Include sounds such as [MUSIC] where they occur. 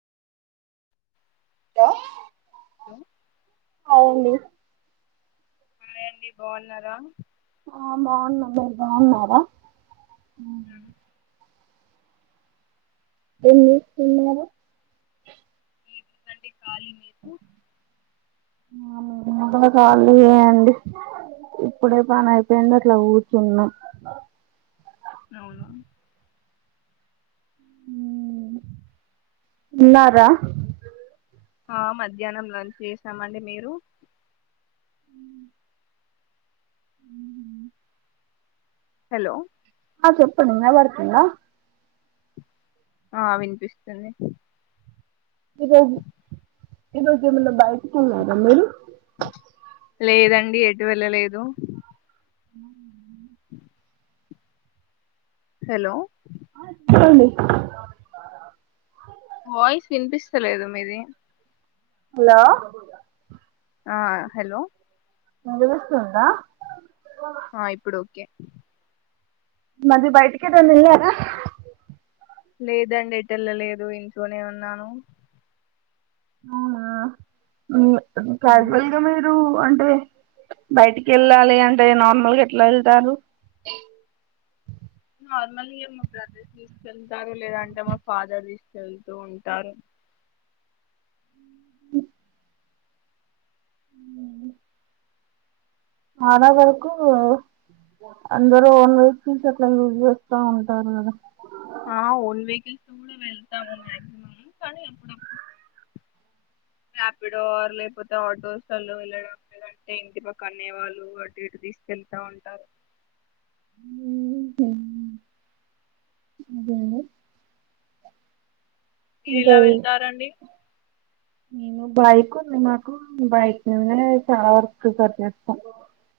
హో కో [INAUDIBLE] హాయ్ అండి అండి బాగున్నారా ఆ బాగున్నాం మీరు బాగున్నారా అ [INAUDIBLE] ఏం జేస్తున్నారు ఏం ఉందండి కాలీ మీకు ఇంకా కాలీయే అండి ఇప్పుడే పని అయిపోయింది అట్లా గూర్చున్నా అవునా తిన్నారా ఆ మధ్యాహ్నం లంచ్ జేసామండి మీరు హలో ఆ చెప్పండి యినబడుతుందా ఆ వినిపిస్తుంది ఈరోజు ఈరోజు ఏమన్నా బయటికి కెళ్ళారా మీరు లేదండి ఎటు వెళ్ళలేదు ఉ [INAUDIBLE] [INAUDIBLE] హలో చెప్పండి వాయిస్ వినిపిస్తలేదు మీది హలో ఆ హలో వినిపిస్తుందా ఆ ఇప్పుడు ఓకే మళ్ళీ బయటికెట్టన్నా యెళ్ళారా లేదండి ఎటెల్ల లేదు ఇంట్లోనే ఉన్నాను అవునా ఉమ్. క్యాజువల్ గా మీరు అంటే బయటికి యెళ్ళాలి అంటే నార్మల్గా ఎట్లా యెళ్తారు [INAUDIBLE] నార్మల్గా మా బ్రదర్ దీసుకెళ్తారు లేదంటే మా ఫాదర్ దీసుకెళ్తూ ఉంటారు [INAUDIBLE] చాలా వరకు అందరు ఓన్ వెహికల్స్ ని అట్లా యూజ్ జేస్తా ఉంటారు గదా ఆ ఓన్ వెహికల్స్ తో గూడా వెళ్తాము మ్యాగ్జిమమ్ కానీ అప్పుడప్పుడు రాపిడో ఆర్ లేకపోతే ఆటోస్లల్లో వెళ్ళడం లేదా అంటే ఇంటి పక్క అన్నయ్య వాళ్ళు అటు ఇటు తీసుకెళ్తా ఉంటారు ఉమ్ అదేండి మీరు ఇంకా ఎలా వెళ్తారండి నేను బైక్ ఉంది నాకు బైక్ మీదనే చాలా వరకు ప్రిఫర్ చేస్తా